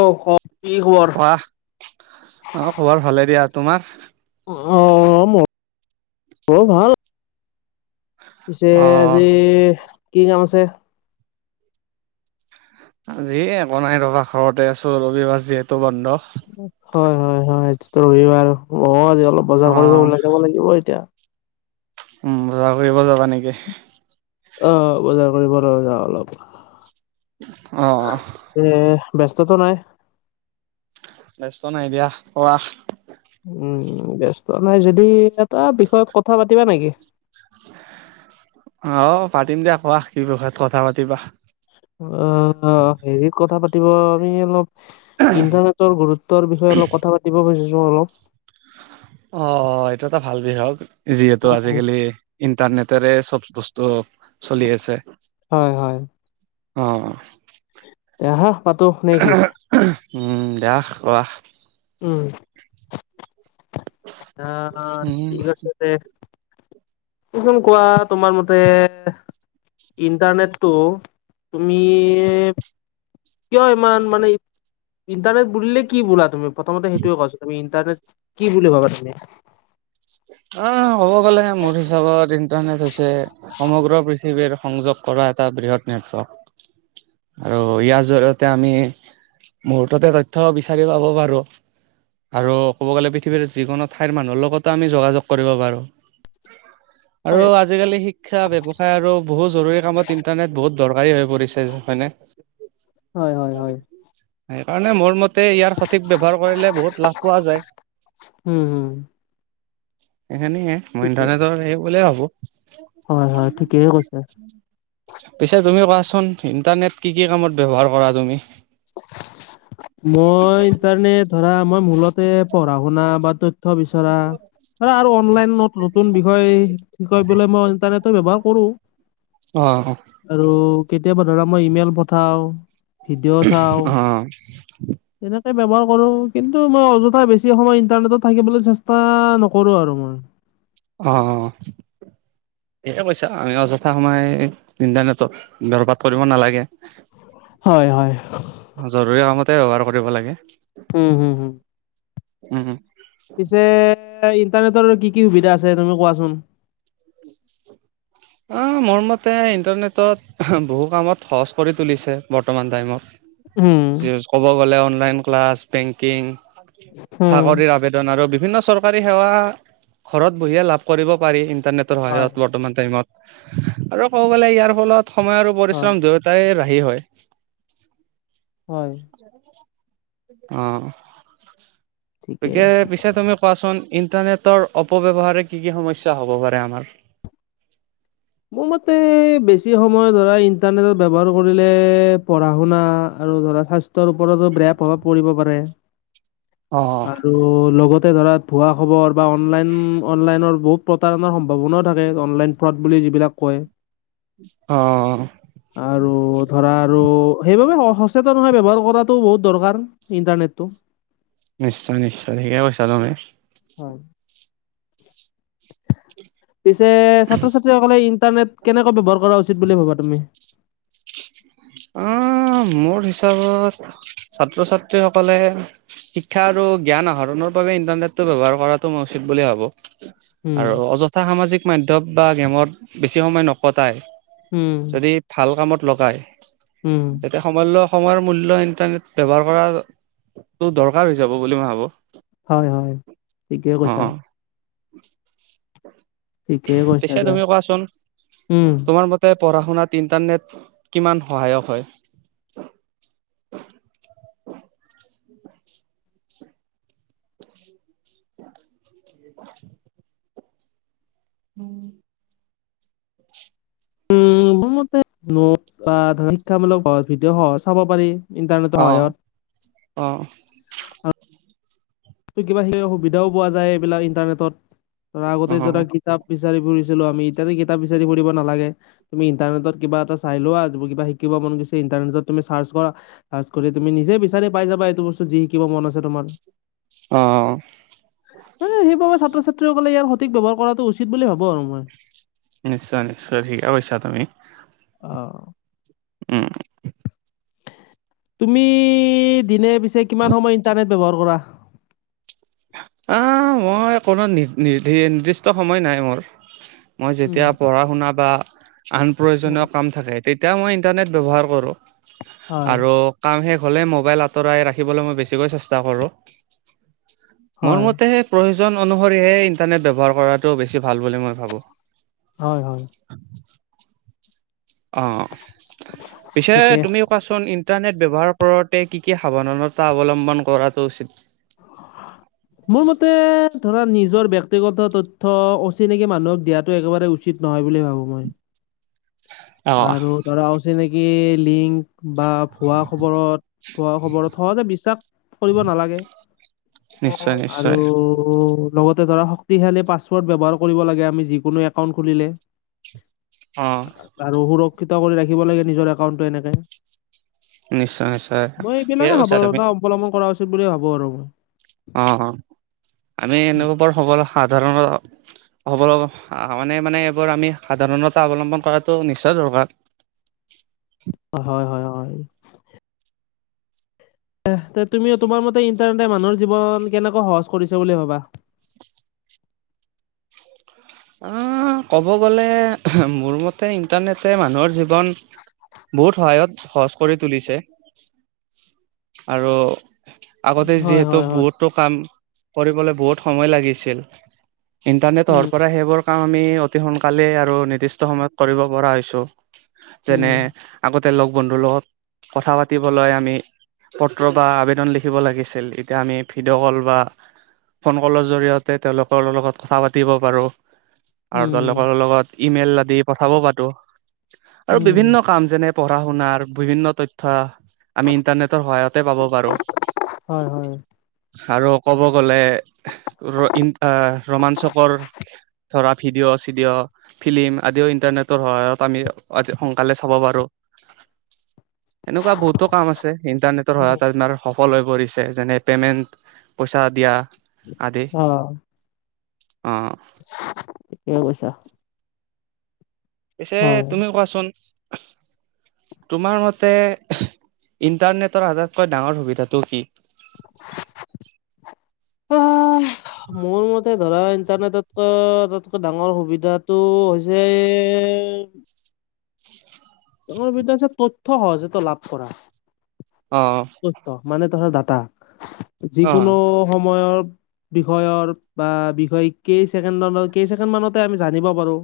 অ' অ কি খবৰ? মোৰ খবৰ ভালে দিয়া তোমাৰ? অ' মোৰো ভাল। পিছে অ আজি কি কাম আছে? আজি একো নাই ৰবা ঘৰতে আছো ৰবিবাৰ যিহেতু বন্ধ। হয় হয় হয়, এইটো ৰবিবাৰ মইয়ো অলপ অ বজাৰ কৰিব ওলাই যাব লাগিব এতিয়া। উম, বজাৰ কৰিব যাবা নেকি? অ বজাৰ কৰিব ৰ যা অলপ [unintelligible] অঁ। পিছে ব্যস্ততো নাই। ব্যস্ত নাই দিয়া কোৱা? উম বস্ত নাই যদি এটা বিষয়ত কথা পাতিবা নেকি? অ' অ' পাতিম দিয়া কোৱা কি বিষয়ত কথা পাতিবা। অ' হেৰিত কথা পাতিব আমি অলপ ইণ্টাৰনেট। গুৰুত্বৰ বিষয়ে অলপ কথা পতিব বিুজিছোঁ অলপ। অ' এইটো এটা ভাল বিষয় হয় যিহেতু আজিকালি। ইন্টাৰনেটেৰে চব বস্তু চলি আছে। হয় হয় অঁ। আহা পাতো নেকি। উম, দিয়া কোৱা। উম। আহ! উম ঠিক আছে দে। কচোন কোৱা তোমাৰ মতে ইণ্টাৰনেটটো। তুমি। কিয় ইমান মানে ইণ্টাৰনেট বুলিলে কি বোলা তুমি প্ৰথমতে সেইটোয়ে কোৱাচোন তুমি। কি বুলি ভাবা তুমি? অ' ক'ব গ'লে মোৰ হিচাপত ইণ্টাৰনেট হৈছে। সমগ্ৰ পৃথিৱীৰ সংযোগ কৰা এটা বৃহৎ নেটৱৰ্ক। আৰু ইয়াৰ জৰিয়তে আমি। মুহুৰ্ততে তথ্য বিচাৰি পাব পাৰো। আৰু ক'ব গ'লে পৃথিৱীৰ যিকোনো ঠাইৰ মানুহৰ লগত। আমি যোগাযোগ কৰিব পাৰো আৰু। হয়। আজিকালি শিক্ষা ব্যৱসায় আৰু বহু জৰুৰী কামত ইণ্টাৰনেট বহুত দৰকাৰী হৈ পৰিছে। হয়নে? হয় হয় হয় সেইকাৰণে মোৰ মতে। তে ইয়াৰ সঠিক ব্যৱহাৰ কৰিলে বহুত লাভ পোৱা যায়। উুম হুম। সেইখিন মই ইন্টাৰনেটৰ হেৰী বুলি হয় হয় ঠিকেই কৈছা। [unintelligible] পিছে তুমি কোৱাচোন ইণ্টাৰনেট কি কি কামত ব্যৱহাৰ কৰা তুমি মই ইণ্টাৰনেট ধৰা মই মূলতে পঢ়া শুনা বা ত থ বিচৰা আৰ আৰু অনলাইন ন নতুন বিষয় কি কয় বোলে মই ইণ্টাৰনেটৰ ব্যৱহাৰ কৰো অ অ আৰু কেতিয়াবা ধৰা মই ইমেইল পঠাও ভিডিঅ'ছ অ তেনেকে ব্যৱহাৰ কৰো কিন্তু মই অযথা বেছি সময় ইণ্টাৰনেটত থাকিবলৈ চেষ্টা নকৰো আৰু মই অ অ এয়ে কৈছা আমি অযথা সময় ইণ্টাৰনেটত বৰবাত কৰিব নালাগে হয় হয় জৰুৰী কামতে ব্যৱহাৰ কৰিব লাগে হু হু হু হু পিছে ইণ্টাৰনেটৰ কি কি সুবিধা আছে তুমি কোৱাচোন অ মোৰ মতে ইণ্টাৰনেটত বহু কামত সহজ কৰি তুলিছে বৰ্তমান টাইমত উম চিয়েছ ক'ব গ'লে অনলাইন ক্লাছ বেংকিং হুম। চাকৰিৰ আবে দন আৰু বিভিন্ন চৰকাৰী সেৱা ঘৰত বহিয়ে লাভ কৰিব পাৰি ইণ্টাৰনেট টৰ হয় সহায়ত বৰ্তমান টাইমত আৰু ক'ব গ'লে ইয়াৰ ফলত সময় আৰু হয় পৰিশ্ৰম দুয় টাই ৰাহি হয় হয় অ ঠিকে। তিকে পিছে তুমি কোৱাচোন ইণ্টাৰনেটৰ অপব্যৱহাৰে কি কি সমস্যা হ'ব পাৰে আমাৰ মোৰ মতে বেছি সময় ধৰা ইন্টাৰনেটত ব্যৱহাৰ কৰিলে পঢ়া শুনা আৰু ধৰা স্বাস্থ স্থৰ ওপৰতো বেয়া প্ৰভাৱ পৰিব পাৰে অ'। আৰু ত' লগতে ধৰা ভুৱা খবৰ বা অনলাইন অনলাইনৰ বহুত প্ৰতাৰণাৰ সম্ভাৱনাও থাকে অনলাইন ফ্ৰত বুলি যিবিলাক কয় অ আৰু ধৰা আৰু সেইবাবে স সচেতন হয় ব্যৱহাৰ কৰাতটো বহুত দৰকাৰ ইণ্টাৰনেটটো নিশ্চয় নিশ্চয় ঠিকে কৈছা তুমি হয় পিছে ছাত্ৰ ছাত্ৰী সকলে ইণ্টাৰনেট কেনেকৈ ব্যৱহাৰ কৰা উচিত বুলি ভাবা তুমি অ মোৰ হিচাপত ছাত্ৰ ছাত্ৰীসকলে শিক্ষা আৰু জ্ঞান আহৰণৰ বাবে ইন্টাৰনেটটো ব্যৱহাৰ কৰাটো মই উচিত বুলি ভাবো উম, আৰু অযথা সামাজিক মাধ্যয়ম বা গেমত বেছি সময় নকটাই উম, যদি ভাল কামত লগায় উম এ সমল্য সময়ৰ মূল্য ইন্টাৰনেট ব্যৱহাৰ কৰাটো দৰকাৰ হৈ যাব বুলি মই ভাবোঁ হয় হয় ঠিকে কৈছা ঠিকে কৈছা পিছে দিয়া। তুমি উম, কোৱাচোন তোমাৰ ম তে পঢ়া শুনাত ইণ্টাৰনেট কিমান সহায়ক হয় [unintelligible] উ উম মোৰ মতে নোট বা ধৰ শিক্ষামূলক ভিডিঅ' সহ চাব পাৰি ইণ্টাৰনেটৰ অহ সহায়ত। অহ তোৰ কিবা আহিলে অহ সুবিধাও পোৱা যায় এইবিলাক ইন্টাৰনেটত ধৰা আগতে ধৰা অ', কিতাপ বিচাৰি ফুৰিছিলোঁ আমি এতিয়া যে কিতাপ বিচাৰি ফুৰিব নালাগে তুমি ইণ্টাৰনেটত কিবা এটা চাই লোৱা‌ তুমি কিবা শিকিব মন গৈছে ইণ্টাৰনেটত তুমি চাচ কৰা চাৰ্চ কৰি তুমি নিজেই বিচাৰি পাই যাবা এইটো বস্তু যি শিকিব মন আছে তোমাৰ অহ অহ এই সেইবাবে ছাত্ৰ ছাত্ৰীসকলে ইয়াৰ সঠিক ব্যৱহাৰ কৰাটো উচিত বুলি ভাবো আৰু মই নিশ্চয় নিশ্চয় ঠিকেই‌ কৈছা তুমি অহ উম। তুমি দিনে পিছে কিমান সময় ইন্টাৰনেট ব্যৱহাৰ কৰা আহ মই কোনো নি নিৰ্দিষ্ট সময় নাই মোৰ মই যেতিয়া উম পঢ়া শুনা বা আন উম প্ৰয়োজনীয় কাম থাকে তেতিয়া মই ইণ্টাৰনেট ব্যৱহাৰ কৰোঁ হয় আৰু কাম শেষ হ'লে মোবাইল আঁতৰাই ৰাখিবলৈ মই বেছিকৈ চেষ্টা কৰোঁ মোৰ হয় মতে সেই প্ৰয়োজন অনুসৰিয়ে ইন্টাৰনেট ব্যৱহাৰ কৰাটো বেছি ভাল বুলি মই ভাবোঁ হয় হয় অহ পিছে ঠিকে তুমি কোৱাচোন ইন্টাৰনেট ব্যৱহাৰ কৰোঁতে কি কি সাৱধানতা অৱলম্বন কৰাটো উচিত [unintelligible] মোৰ মতে ধৰা নিজৰ ব্যক্তিগত তথ্য অচিনাকি মানুহক দিয়াটো একেবাৰে উচিত নহয় বুলি ভাবোঁ মই অঁ আৰু ধৰা অচিনাকি লিংক বা ভুৱা খবৰত ভুৱা খবৰত সহজে বিশ্বাস কৰিব নালাগে কক নিশ্চয় আৰু তো নিশ্চয় লগতে ধৰা শক্তিশালী পাছৱৰ্ড ব্যৱহাৰ কৰিব লাগে আমি যিকোনো একাউণ্টত খুলিলে অহ আৰু সুৰক্ষিত কৰি ৰাখিব লাগে নিজৰ একাউন্টটো এনেকে নিশ্চয় নিশ্চয় মই ঠিকে এইবিলাকে কৈছা তুমি সাৱধানতা অৱলম্বন কৰা উচিত বুলি ভাৱোঁ আৰু অহ আমি উম এনেকুৱা বৰ খবৰ সাধাৰণত হ'ব ল'ব মানে মানে এইবোৰ আমি সাৱধানতা অৱলম্বন কৰাটো নিশ্চয় দৰকাৰ হয় হয় হয় হয় যে তুমি তোমাৰ মতে ইণ্টাৰনেটে মানুহৰ জীৱন কেনেকৈ সহজ কৰিছে বুলি ভাবা উম ক'ব গ'লে মোৰ মতে ইণ্টাৰনেটে মানুহৰ জীৱন বহুত সহায়ত সহজ কৰি তুলিছে আৰু আগতে হয় যিহেতু হয় হয় বহুতো কাম কৰিবলে বহুত সময় লাগিছিল ইন্টাৰনেট অহাৰ উম পৰা সেইবোৰ কাম আমি অতি সোনকালেই আৰু নিৰ্দিষ্ট সময়ত কৰিব পৰা হৈছো যেনে উম আগতে লগ বন্ধুৰ লগত কথা পাতিবলৈ আমি পত্ৰ বা আবেদন লিখিব লাগিছিল এতিয়া আমি ভিডিঅ' কল বা ফোন কলৰ জৰিয়তে তেওঁলোকৰ লগত কথা পাতিব পাৰোঁ আৰু উম তেওঁলোকৰ লগত ইমেইল আদি পঠাব পাৰোঁ আৰু উম বিভিন্ন কাম যেনে পঢ়া শুনাৰ বিভিন্ন তথ্য আমি ইন্টাৰনেটৰ সহায়তে পাব পাৰোঁ হয় হয় আৰু ক'ব গলে ৰ ইন অহ ৰোমাঞ্চকৰ ধৰা ভিডিঅ' চিডিঅ' ফিল্ম আদিও ইণ্টাৰনেটৰ সহায়ত আমি সোনকালে চাব পাৰো [unintelligible] এনেকুৱা বহুতো কাম আছে ইণ্টাৰনেটৰ উম সহায়ত আমাৰ সফল হৈ পৰিছে যেনে পেমেণ্ট পইচা দিয়া আদি অ ঠিকেই কৈছা পিছে হয় তুমি কোৱাচোন [inaudible] তোমাৰ মতে ইণ্টাৰনেটৰ আটাইতকৈ ডাঙৰ সুবিধাটো কি ব [unintelligible] মোৰ মতে ধৰা ইণ্টাৰনেটকৈ আটাইতকৈ ডাঙৰ সুবিধাটো হৈছে ডাঙৰ বিদ্য হৈছে তথ্য সহজতে লাভ কৰা অ তথ্য মানে ধৰা ডাটা অ যিকোনো সময়ৰ বিষয়ৰ বা বিষয় কেইছেকেণ্ড কেইছেকেণ্ড মানতে আমি জানিব পাৰো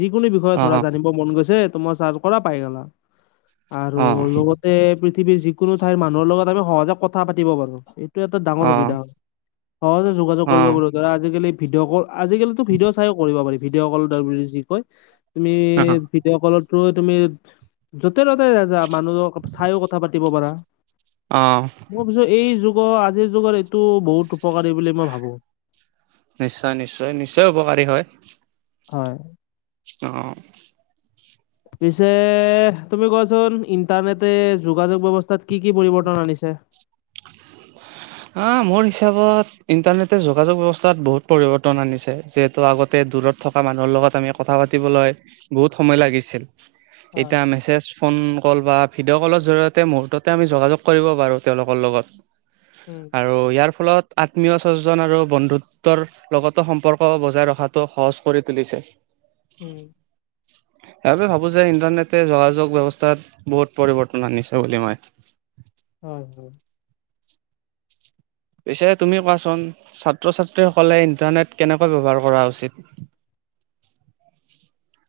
যিকোনো বিষয়ে অ ধৰা অ জানিব মন গৈছে তোমাৰ চাৰ্জ কৰা পাই গালা অ আৰু লগত পৃথিৱীৰ যিকোনো ঠাইৰ মানুহৰ লগত আমি সহজে কথা পাতিব পাৰো এইটো এটা ডাঙৰ অ সুবিধা হয় সহজে যোগাযোগ অ কৰিব পাৰো ধৰা আজিকালি ভিডিঅ' কল আজিকালিতো ভিডিঅ' চাই কৰিব পাৰি ভিডিঅ' কল তা বুলি যি কয় তুমি অ ভিডিঅ' কলটো তুমি য'তে-ত'তে মানুহক চাইয়ো কথা পাতিব পাৰা অ মই ভাবিছো এই যুগৰ আজিৰ যুগৰ এইটো বহুত উপকাৰী বুলি মই ভাবো নিশ্চয় নিশ্চয় নিশ্চয় উপকাৰী হয় হয় অ'। পিছে তুমি কোৱাচোন ইণ্টাৰনেটে যোগাযোগ ব্যৱস্থাত কি কি পৰিৱৰ্তন আনিছে? অ', মোৰ হিচাপত ইণ্টাৰনেটে যোগাযোগ ব্যৱস্থাত বহুত পৰিৱৰ্তন আনিছে যিহেতু আগতে দূৰত থকা মানুহৰ লগত আমি কথা পাতিবলৈ বহুত সময় লাগিছিল হয় এতিয়া মেছেজ ফোন কল বা ভিডিঅ' কলৰ জৰিয়তে মুহূৰ্ততে আমি যোগাযোগ কৰিব পাৰো তেওঁলোকৰ লগত। উম আৰু ইয়াৰ ফলত আত্মীয় স্বজন আৰু বন্ধুত্বৰ লগতো সম্পৰ্ক বজাই ৰখাটো সহজ কৰি তুলিছে। উম। সেইবাবে ভাবো যে ইণ্টাৰনেটে যোগাযোগ ব্যৱস্থাত বহুত পৰিৱৰ্তন আনিছে বুলি মই। হয় হয়। পিছে তুমি কোৱাচোন ছাত্ৰ ছাত্ৰীসকলে ইণ্টাৰনেট কেনেকুৱা ব্যৱহাৰ কৰা উচিত?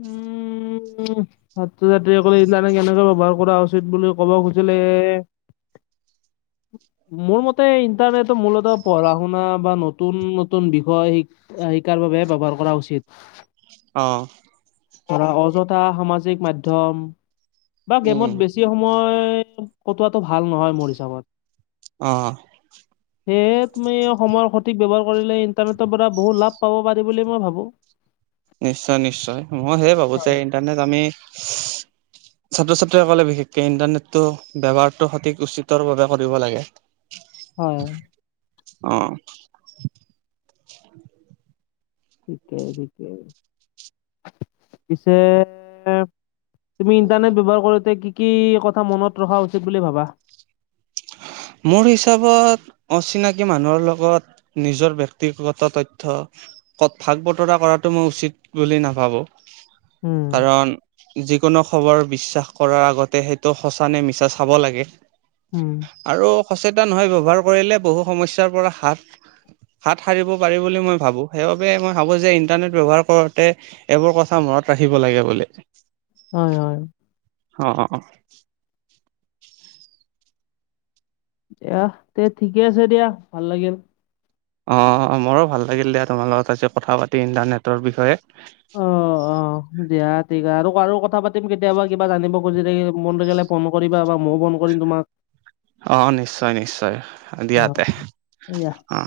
উম। উম ছাত্ৰ ছাত্ৰীসকলে ইণ্টাৰনেট কেনেকে ব্যৱহাৰ কৰা উচিত বুলি ক'ব খুজিছিলে [unintelligible] মোৰ মতে ইণ্টাৰনেটৰ মূলত পঢ়া শুনা বা নতুন নতুন বিষয় শিক শিকাৰ বাবে ব্যৱহাৰ কৰা উচিত। অ'। পঢ়া, অযথা সামাজিক মাধ্যম বা গেমত উম। বেছি সময় কটোৱাটো ভাল নহয় মোৰ হিচাপত। অ'। [unintelligible] সেয়েহে তুমি সময়ৰ সঠিক ব্যৱহাৰ কৰিলে ইণ্টাৰনেটৰ পৰা বহু লাভ পাব পাৰি বুলি মই ভাবো। নিশ্চয় নিশ্চয় মই সেই ভাবো যে হয় ইণ্টাৰনেট আমি ছাত্ৰ ছাত্ৰীসকলে বিশেষকে ইণ্টাৰনেটটো ব্যৱহাৰটো সঠিক উচিতৰ বাবে কৰিব লাগে। হয়। অ'। থিকেই ঠিকে পিছে তুমি ইণ্টাৰনেট ব্যৱহাৰ কৰোতে কি কি কথা মনত ৰখা উচিত বুলি ভাবা। মোৰ হিচাপত অচিনাকি মানুহৰ লগত নিজৰ ব্যক্তিগত তথ্য কত ভাগ বতৰা কৰাটো মই উচিত বুলি নাভাবো। উম কাৰণ যিকোনো খবৰ বিশ্বাস কৰাৰ আগতে সেইটো সঁচানে মিছা চাব লাগে। উম। আৰু সচেতন হৈ ব্যৱহাৰ কৰিলে বহু সমস্যাৰ পৰা হাত হাত সাৰিব পাৰি বুলি মই ভাবো সেইবাবে মই ভাবোঁ যে ইণ্টাৰনেট ব্যৱহাৰ কৰোতে এইবোৰ কথা মনত ৰাখিব লাগে বোলে হয় হয়। অ', অ', অ'। এয়া তে ঠিকে আছে দিয়া ভাল লাগিল। অ', মোৰো ভাল লাগিল দিয়া তোমাৰ লগত আজি কথা পাতি ইণ্টাৰনেটৰ বিষয়ে। অ', অ'। অ', দিয়া ঠিক আৰু আৰু কথা পাতিম কেতিয়াবা কিবা জানিব খুজি থাকি মনটো গলে ফ নটো কৰিবা বা মইও ফোন কৰিম তোমাক। অ', নিশ্চয় নিশ্চয় দিয়াতে অ'।